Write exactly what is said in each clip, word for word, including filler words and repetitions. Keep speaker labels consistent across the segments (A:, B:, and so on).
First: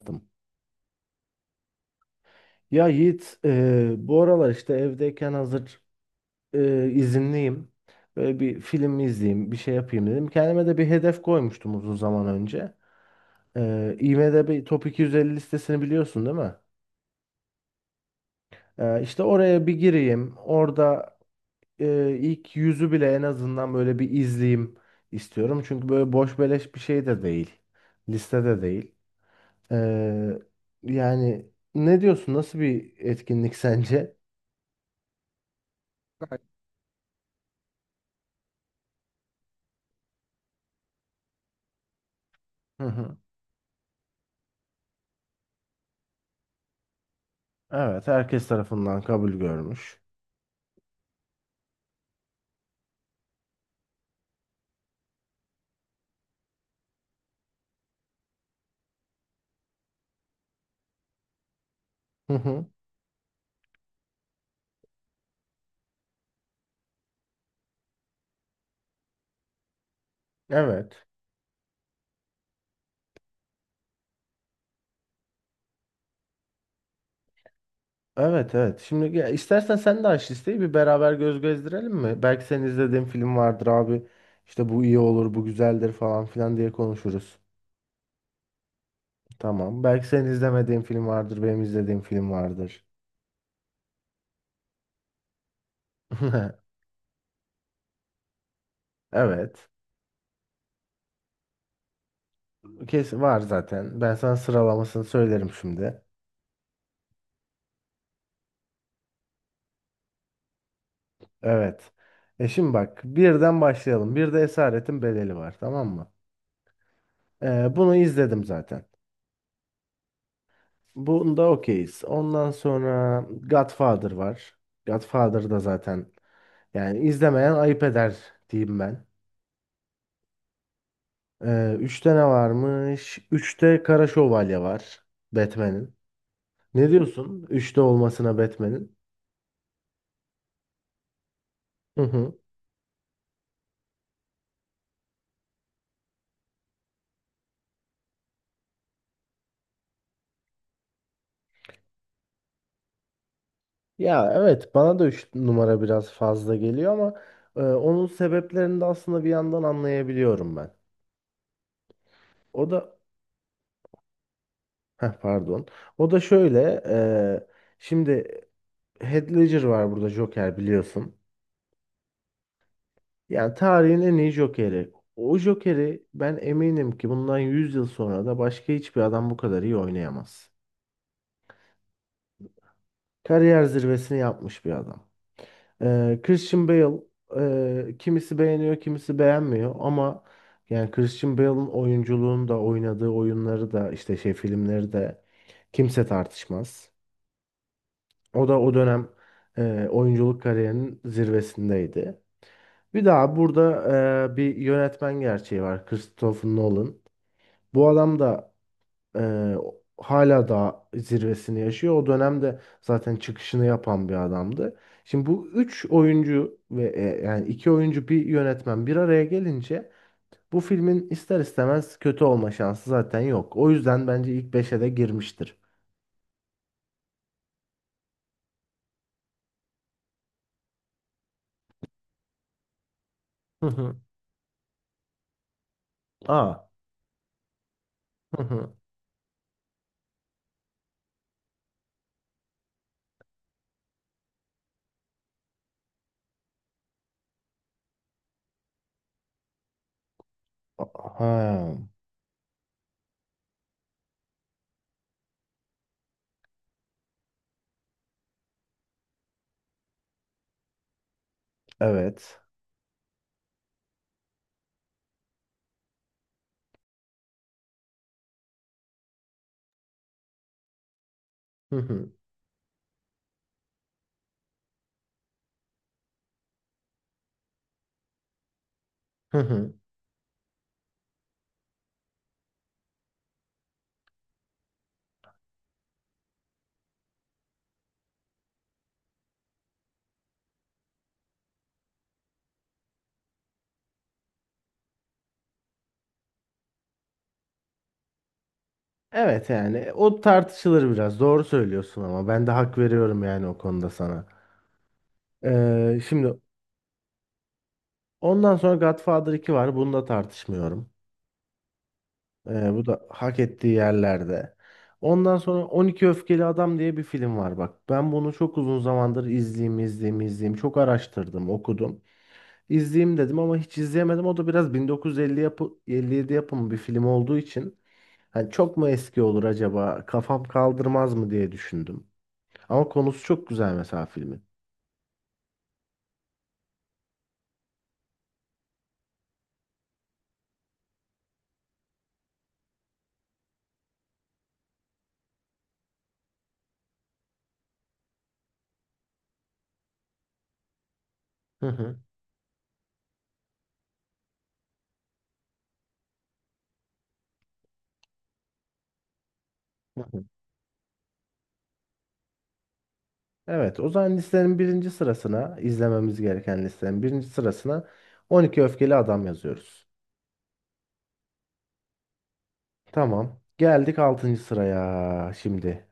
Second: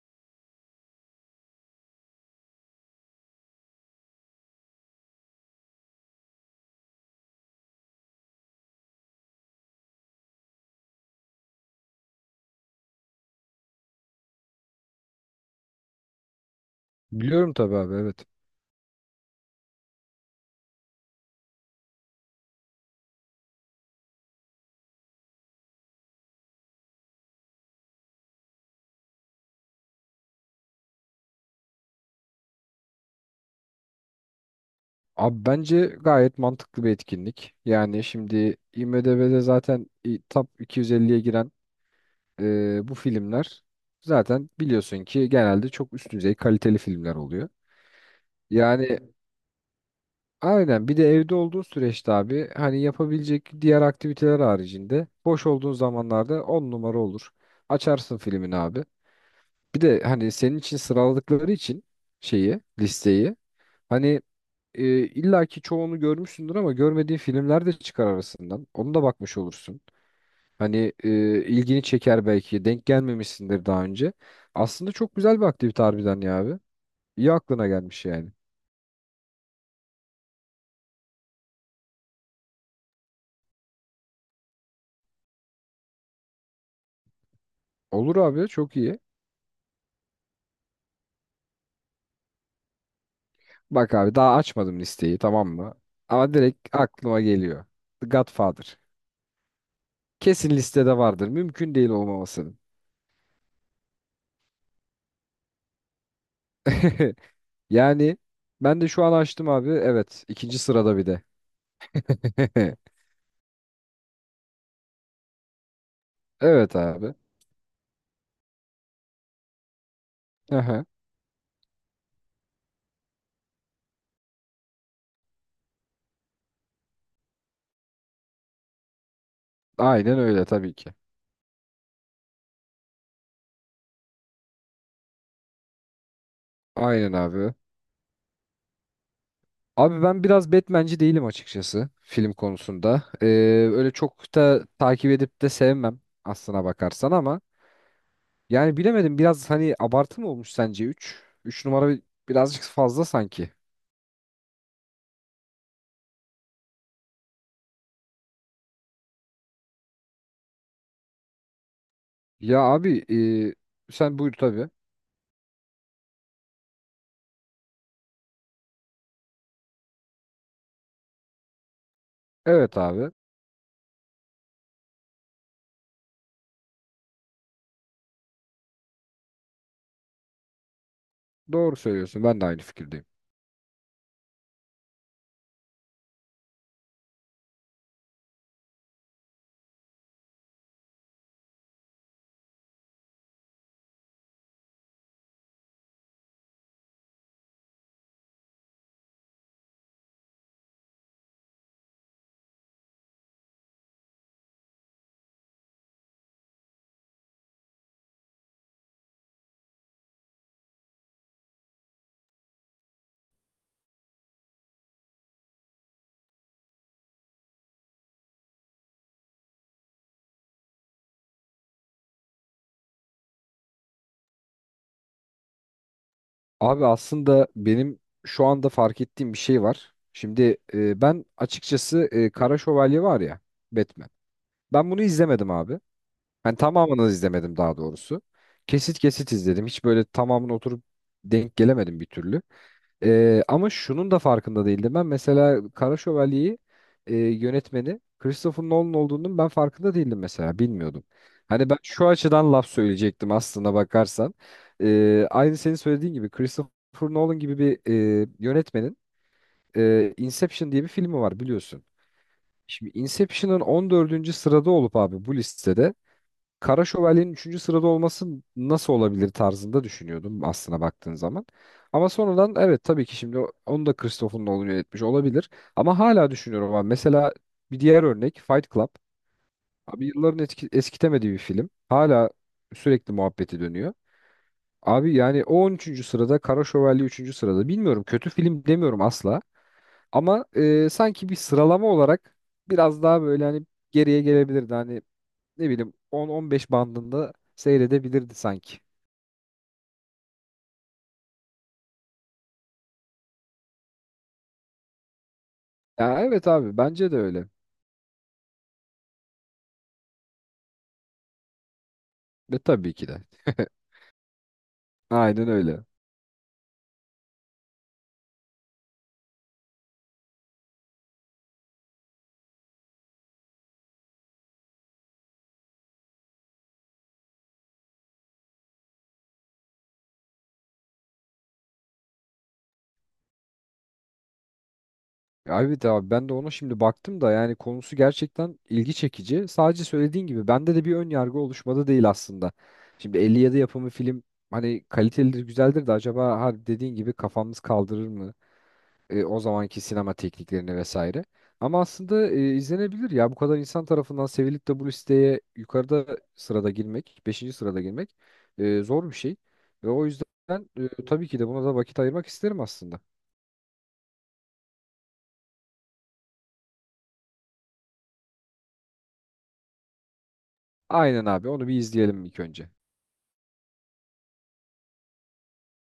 A: Yaptım. Ya Yiğit, e, bu aralar işte evdeyken hazır e, izinliyim. Böyle bir film izleyeyim, bir şey yapayım dedim. Kendime de bir hedef koymuştum uzun zaman önce. E, IMDb Top iki yüz elli listesini biliyorsun, değil mi?
B: Biliyorum tabii abi, evet.
A: E, işte oraya bir gireyim. Orada e, ilk yüzü bile en azından böyle bir izleyeyim istiyorum. Çünkü böyle boş beleş bir şey de değil. Listede değil. E, Yani ne diyorsun? Nasıl bir etkinlik sence?
B: Abi bence gayet
A: Gayet.
B: mantıklı bir etkinlik. Yani şimdi IMDb'de zaten i- top iki yüz elliye giren
A: Hı
B: e, bu
A: hı.
B: filmler zaten biliyorsun ki genelde çok üst düzey kaliteli filmler oluyor.
A: Evet, herkes
B: Yani
A: tarafından
B: evet.
A: kabul görmüş.
B: Aynen, bir de evde olduğu süreçte abi hani yapabilecek diğer aktiviteler haricinde boş olduğun zamanlarda on numara olur. Açarsın filmini abi. Bir de hani senin için sıraladıkları için
A: Hı
B: şeyi,
A: hı.
B: listeyi. Hani e, illa ki çoğunu görmüşsündür ama görmediğin filmler de çıkar arasından. Onu da bakmış olursun. Hani
A: Evet.
B: e, ilgini çeker belki. Denk gelmemişsindir daha önce. Aslında çok güzel bir aktivite harbiden ya abi. İyi aklına gelmiş yani.
A: Evet, evet. Şimdi, ya istersen sen de aç listeyi, bir beraber göz gezdirelim mi? Belki senin izlediğin film vardır abi. İşte bu iyi olur, bu güzeldir falan filan diye konuşuruz.
B: Olur abi, çok iyi.
A: Tamam. Belki senin izlemediğin film vardır, benim izlediğim film vardır.
B: Bak abi, daha açmadım listeyi, tamam mı? Ama direkt aklıma geliyor. The Godfather.
A: Evet.
B: Kesin listede vardır. Mümkün değil olmamasının.
A: Kesin var zaten. Ben sana sıralamasını söylerim şimdi.
B: Yani ben de şu an açtım abi. Evet, ikinci sırada bir de.
A: Evet. E şimdi bak, birden başlayalım. Bir de Esaretin Bedeli var, tamam mı?
B: Evet abi.
A: Ee, bunu izledim zaten.
B: Aha.
A: Bunda okeyiz. Ondan sonra Godfather var. Godfather da zaten yani izlemeyen ayıp eder diyeyim ben.
B: Aynen öyle tabii ki.
A: Ee, üçte ne varmış? Üçte Kara Şövalye var, Batman'in. Ne
B: Aynen
A: diyorsun?
B: abi.
A: Üçte olmasına, Batman'in.
B: Abi ben biraz Batman'ci değilim açıkçası
A: Hı
B: film
A: hı.
B: konusunda. Ee, öyle çok da takip edip de sevmem aslına bakarsan, ama yani bilemedim biraz, hani abartı mı olmuş sence? Üç üç numara bir- birazcık fazla sanki.
A: Ya evet, bana da üç numara biraz fazla geliyor ama e, onun sebeplerini de aslında bir yandan anlayabiliyorum ben.
B: Ya
A: O da
B: abi, e, sen buyur tabii.
A: heh, pardon. O da şöyle, e, şimdi Heath Ledger var burada, Joker biliyorsun.
B: Evet abi.
A: Yani tarihin en iyi Joker'i. O Joker'i ben eminim ki bundan yüz yıl sonra da başka hiçbir adam bu kadar iyi oynayamaz.
B: Doğru söylüyorsun. Ben de aynı fikirdeyim.
A: Kariyer zirvesini yapmış bir adam. Ee, Christian Bale e, kimisi beğeniyor, kimisi beğenmiyor ama yani Christian Bale'ın oyunculuğunu da, oynadığı oyunları da işte şey filmleri de kimse tartışmaz. O da o dönem e, oyunculuk kariyerinin zirvesindeydi. Bir daha burada e, bir yönetmen gerçeği var. Christopher Nolan. Bu adam da e, hala daha zirvesini yaşıyor. O dönemde zaten çıkışını yapan bir adamdı. Şimdi bu üç oyuncu ve e, yani iki oyuncu bir yönetmen bir araya gelince bu filmin ister istemez kötü olma şansı zaten yok. O yüzden bence ilk beşe de girmiştir.
B: Abi aslında benim şu anda fark ettiğim bir şey var. Şimdi e, ben açıkçası, e, Kara Şövalye var ya,
A: Hı hı.
B: Batman. Ben bunu izlemedim abi. Ben
A: Aa.
B: tamamını izlemedim daha doğrusu.
A: Hı hı.
B: Kesit kesit izledim. Hiç böyle tamamını oturup denk gelemedim bir türlü. Ee, ama şunun da farkında değildim. Ben mesela Kara Şövalye'yi, e, yönetmeni Christopher Nolan olduğunun ben farkında değildim mesela. Bilmiyordum. Hani ben
A: Ha.
B: şu açıdan laf söyleyecektim aslında bakarsan. Ee, aynı senin söylediğin gibi Christopher Nolan gibi bir e, yönetmenin, e, Inception diye bir filmi var biliyorsun.
A: Evet.
B: Şimdi Inception'ın on dördüncü sırada olup abi bu listede Kara Şövalye'nin üçüncü sırada olması nasıl olabilir tarzında düşünüyordum aslına baktığın zaman.
A: Hı
B: Ama
A: hı.
B: sonradan, evet tabii ki şimdi onu da Christopher Nolan yönetmiş olabilir. Ama hala düşünüyorum abi. Mesela bir diğer örnek Fight Club.
A: Hı hı.
B: Abi yılların etki, eskitemediği bir film. Hala sürekli muhabbeti dönüyor. Abi yani o on üçüncü sırada, Kara Şövalye üçüncü sırada. Bilmiyorum, kötü film demiyorum asla. Ama e, sanki bir sıralama olarak biraz daha böyle hani geriye gelebilirdi. Hani ne bileyim, on on beş bandında seyredebilirdi sanki.
A: Evet, yani o tartışılır biraz. Doğru söylüyorsun ama ben de hak veriyorum yani o konuda sana. Ee,
B: Ya
A: şimdi
B: evet abi, bence de öyle.
A: Ondan sonra Godfather iki var. Bunu da tartışmıyorum.
B: Ve
A: Ee, bu
B: tabii ki
A: da
B: de.
A: hak ettiği yerlerde. Ondan
B: Aynen
A: sonra
B: öyle.
A: on iki Öfkeli Adam diye bir film var bak. Ben bunu çok uzun zamandır izleyeyim, izleyeyim, izleyeyim. Çok araştırdım, okudum. İzleyeyim dedim ama hiç izleyemedim. O da biraz bin dokuz yüz elli yapı, elli yedi yapımı bir film olduğu için hani çok mu eski olur acaba? Kafam kaldırmaz mı diye düşündüm. Ama konusu çok güzel mesela filmin.
B: Abi de abi ben de ona şimdi baktım da yani konusu gerçekten ilgi çekici. Sadece söylediğin gibi bende de bir ön yargı oluşmadı değil aslında. Şimdi elli yedi yapımı film hani kalitelidir, güzeldir de acaba ha, dediğin gibi kafamız kaldırır mı? E, o zamanki sinema tekniklerini vesaire.
A: Hı
B: Ama
A: hı.
B: aslında e, izlenebilir ya, bu kadar insan tarafından sevilip de bu listeye yukarıda sırada girmek, beşinci sırada girmek e, zor bir şey. Ve o
A: Hı
B: yüzden
A: hı.
B: e, tabii ki de buna da vakit ayırmak isterim aslında.
A: Evet, o zaman listenin birinci sırasına izlememiz gereken listenin birinci sırasına on iki Öfkeli Adam yazıyoruz.
B: Aynen abi, onu bir izleyelim ilk önce.
A: Tamam. Geldik altıncı sıraya şimdi.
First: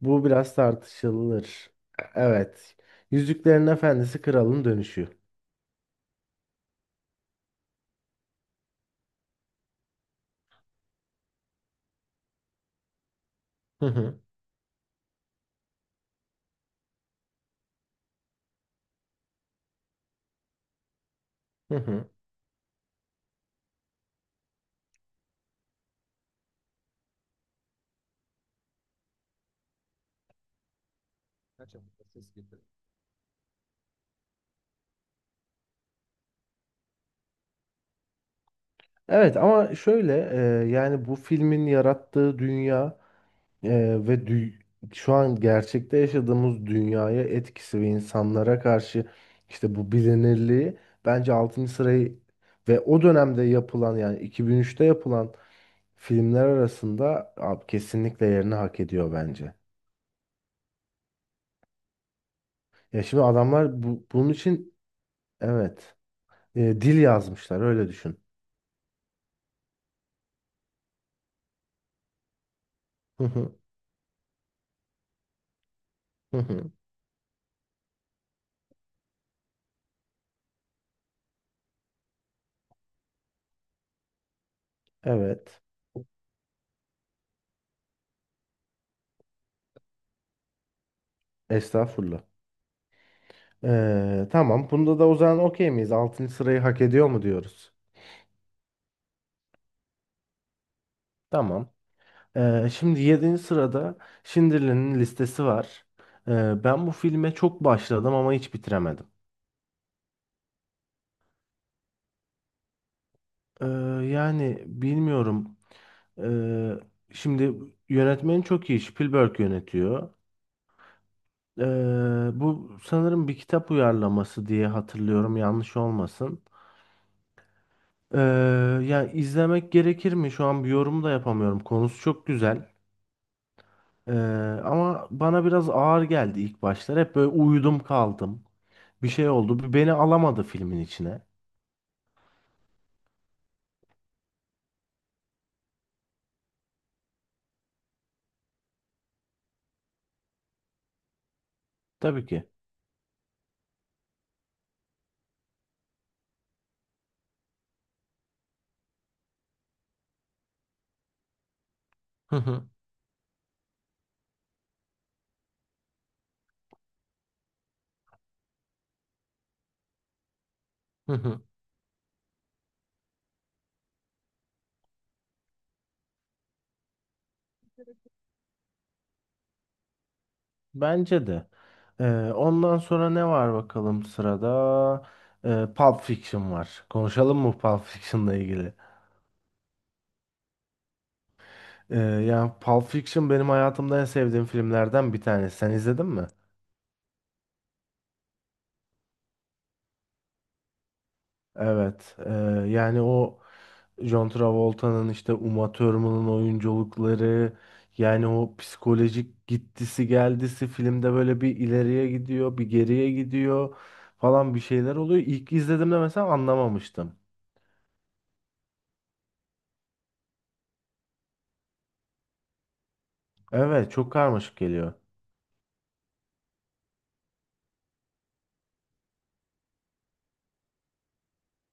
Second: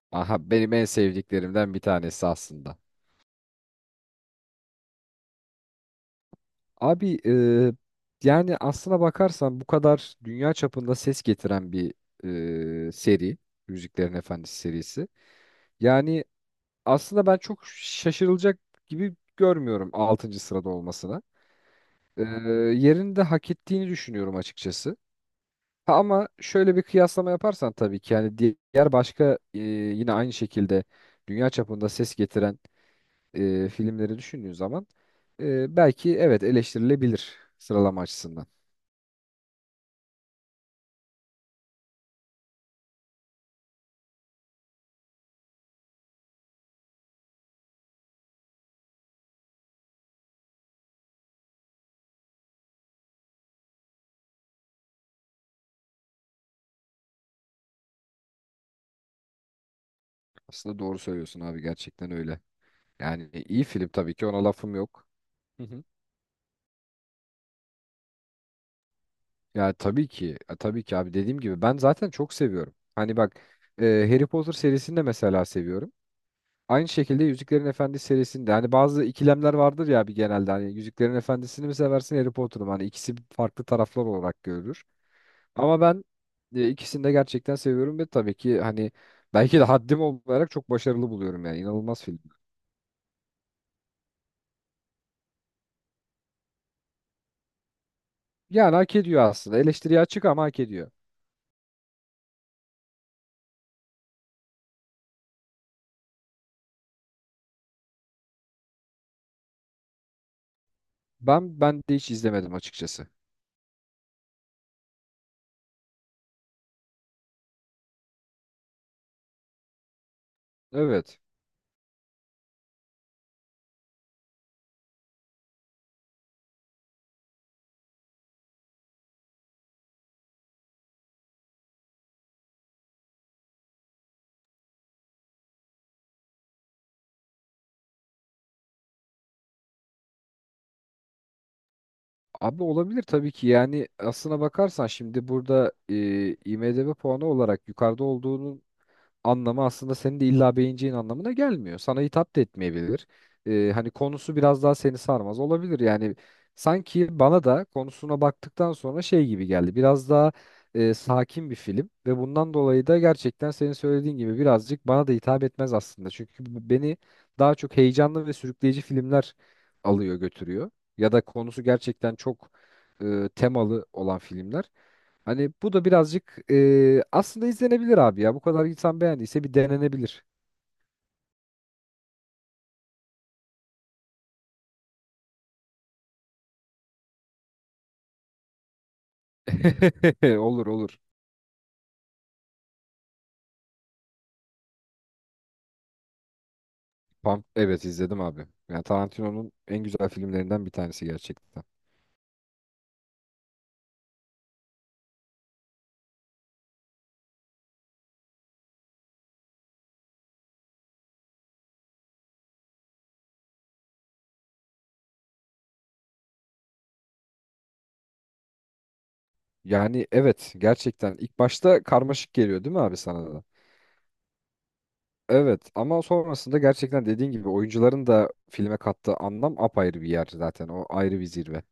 A: Bu
B: Aha,
A: biraz
B: benim en
A: tartışılır.
B: sevdiklerimden bir
A: E,
B: tanesi
A: Evet.
B: aslında.
A: Yüzüklerin Efendisi Kralın Dönüşü.
B: Abi e, yani aslına bakarsan, bu kadar dünya çapında ses getiren bir e, seri.
A: Hı
B: Yüzüklerin
A: hı.
B: Efendisi serisi. Yani aslında ben çok şaşırılacak gibi görmüyorum altıncı sırada olmasına.
A: Hı hı.
B: Ee, yerini de hak ettiğini düşünüyorum açıkçası. Ha, ama şöyle bir kıyaslama yaparsan tabii ki yani diğer başka e, yine aynı şekilde dünya çapında ses getiren e, filmleri düşündüğün zaman, e, belki evet eleştirilebilir sıralama açısından.
A: Evet, ama şöyle e, yani bu filmin yarattığı dünya e, ve dü- şu an gerçekte yaşadığımız dünyaya etkisi ve insanlara karşı işte bu bilinirliği, bence altıncı sırayı ve o dönemde yapılan yani iki bin üçte yapılan filmler arasında abi, kesinlikle yerini hak ediyor bence.
B: Aslında doğru söylüyorsun abi, gerçekten öyle.
A: Ya şimdi
B: Yani iyi
A: adamlar
B: film
A: bu,
B: tabii ki,
A: bunun
B: ona
A: için
B: lafım yok.
A: evet, e, dil yazmışlar öyle düşün.
B: Ya tabii ki, ya tabii ki abi, dediğim gibi ben zaten çok seviyorum. Hani
A: Hı
B: bak,
A: hı,
B: e, Harry Potter serisini de mesela seviyorum.
A: hı hı.
B: Aynı şekilde Yüzüklerin Efendisi serisinde, hani bazı ikilemler vardır ya abi, genelde hani Yüzüklerin Efendisi'ni mi seversin Harry Potter'ı mı? Hani ikisi farklı taraflar olarak görülür.
A: Evet.
B: Ama ben e, ikisini de gerçekten seviyorum ve tabii ki hani belki de haddim olarak çok başarılı buluyorum, yani inanılmaz film.
A: Estağfurullah. Ee, tamam. Bunda da o zaman okey miyiz? altıncı sırayı hak ediyor mu diyoruz?
B: Yani hak ediyor aslında, eleştiriye açık ama hak ediyor.
A: Tamam. Ee, şimdi yedinci sırada Schindler'in listesi var. Ee, ben bu filme çok başladım ama hiç bitiremedim.
B: Ben ben de hiç izlemedim açıkçası.
A: Ee, Yani bilmiyorum. Ee, Şimdi yönetmeni çok iyi. Spielberg yönetiyor.
B: Evet.
A: Ee, Bu sanırım bir kitap uyarlaması diye hatırlıyorum. Yanlış olmasın. Ee, Yani izlemek gerekir mi? Şu an bir yorum da yapamıyorum. Konusu çok güzel. Ee, Ama bana biraz ağır geldi ilk başlar. Hep böyle uyudum kaldım. Bir şey oldu. Bir beni alamadı filmin içine.
B: Abi olabilir tabii ki, yani aslına bakarsan şimdi burada e, IMDb puanı olarak yukarıda olduğunun anlamı aslında senin de illa beğeneceğin anlamına gelmiyor. Sana
A: Tabii
B: hitap da
A: ki.
B: etmeyebilir. Ee, hani konusu biraz daha seni sarmaz olabilir. Yani sanki bana da konusuna baktıktan sonra şey gibi geldi. Biraz daha e, sakin bir film ve
A: Hı
B: bundan
A: hı
B: dolayı da gerçekten senin söylediğin gibi birazcık bana da hitap etmez aslında. Çünkü b- beni daha çok heyecanlı ve sürükleyici filmler alıyor götürüyor. Ya
A: hı
B: da
A: hı.
B: konusu gerçekten çok e, temalı olan filmler. Hani bu da birazcık e, aslında izlenebilir abi ya. Bu kadar insan beğendiyse bir denenebilir.
A: Bence de. Ee, ondan sonra ne var bakalım sırada? Ee, Pulp Fiction var. Konuşalım mı Pulp Fiction'la ilgili?
B: Olur olur.
A: Ee, yani Pulp Fiction benim hayatımda en sevdiğim filmlerden bir tanesi. Sen izledin mi?
B: Pump, evet izledim abi. Yani Tarantino'nun en güzel filmlerinden bir tanesi gerçekten.
A: Evet. E, yani o John Travolta'nın, işte Uma Thurman'ın oyunculukları, yani o psikolojik gittisi geldisi, filmde böyle bir ileriye gidiyor, bir geriye gidiyor falan, bir şeyler oluyor. İlk izlediğimde mesela anlamamıştım.
B: Yani evet, gerçekten ilk başta karmaşık geliyor değil mi abi, sana da?
A: Evet, çok karmaşık geliyor.
B: Evet ama sonrasında gerçekten dediğin gibi oyuncuların da filme kattığı anlam apayrı bir yer zaten. O ayrı bir zirve.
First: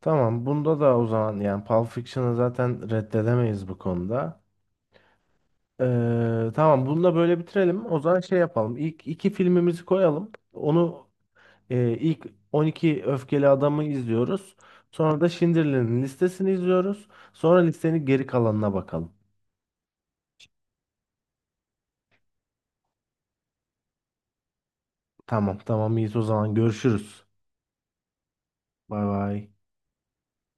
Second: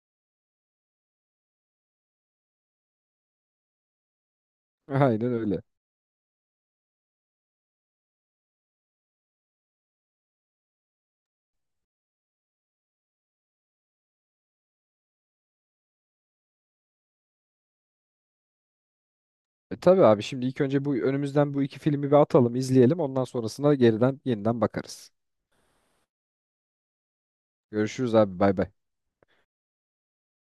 A: Tamam, bunda da o zaman yani Pulp Fiction'ı zaten reddedemeyiz bu konuda.
B: Aynen öyle.
A: Ee, tamam, bunu da böyle bitirelim. O zaman şey yapalım. İlk iki filmimizi koyalım. Onu Ee, ilk on iki öfkeli adamı izliyoruz. Sonra da Schindler'in listesini izliyoruz. Sonra listenin geri kalanına bakalım.
B: E, tabii abi, şimdi ilk önce bu önümüzden bu iki filmi bir atalım, izleyelim. Ondan sonrasında geriden yeniden bakarız.
A: Tamam, tamam, iyiyiz. O zaman görüşürüz.
B: Görüşürüz abi, bay bay.
A: Bay bay.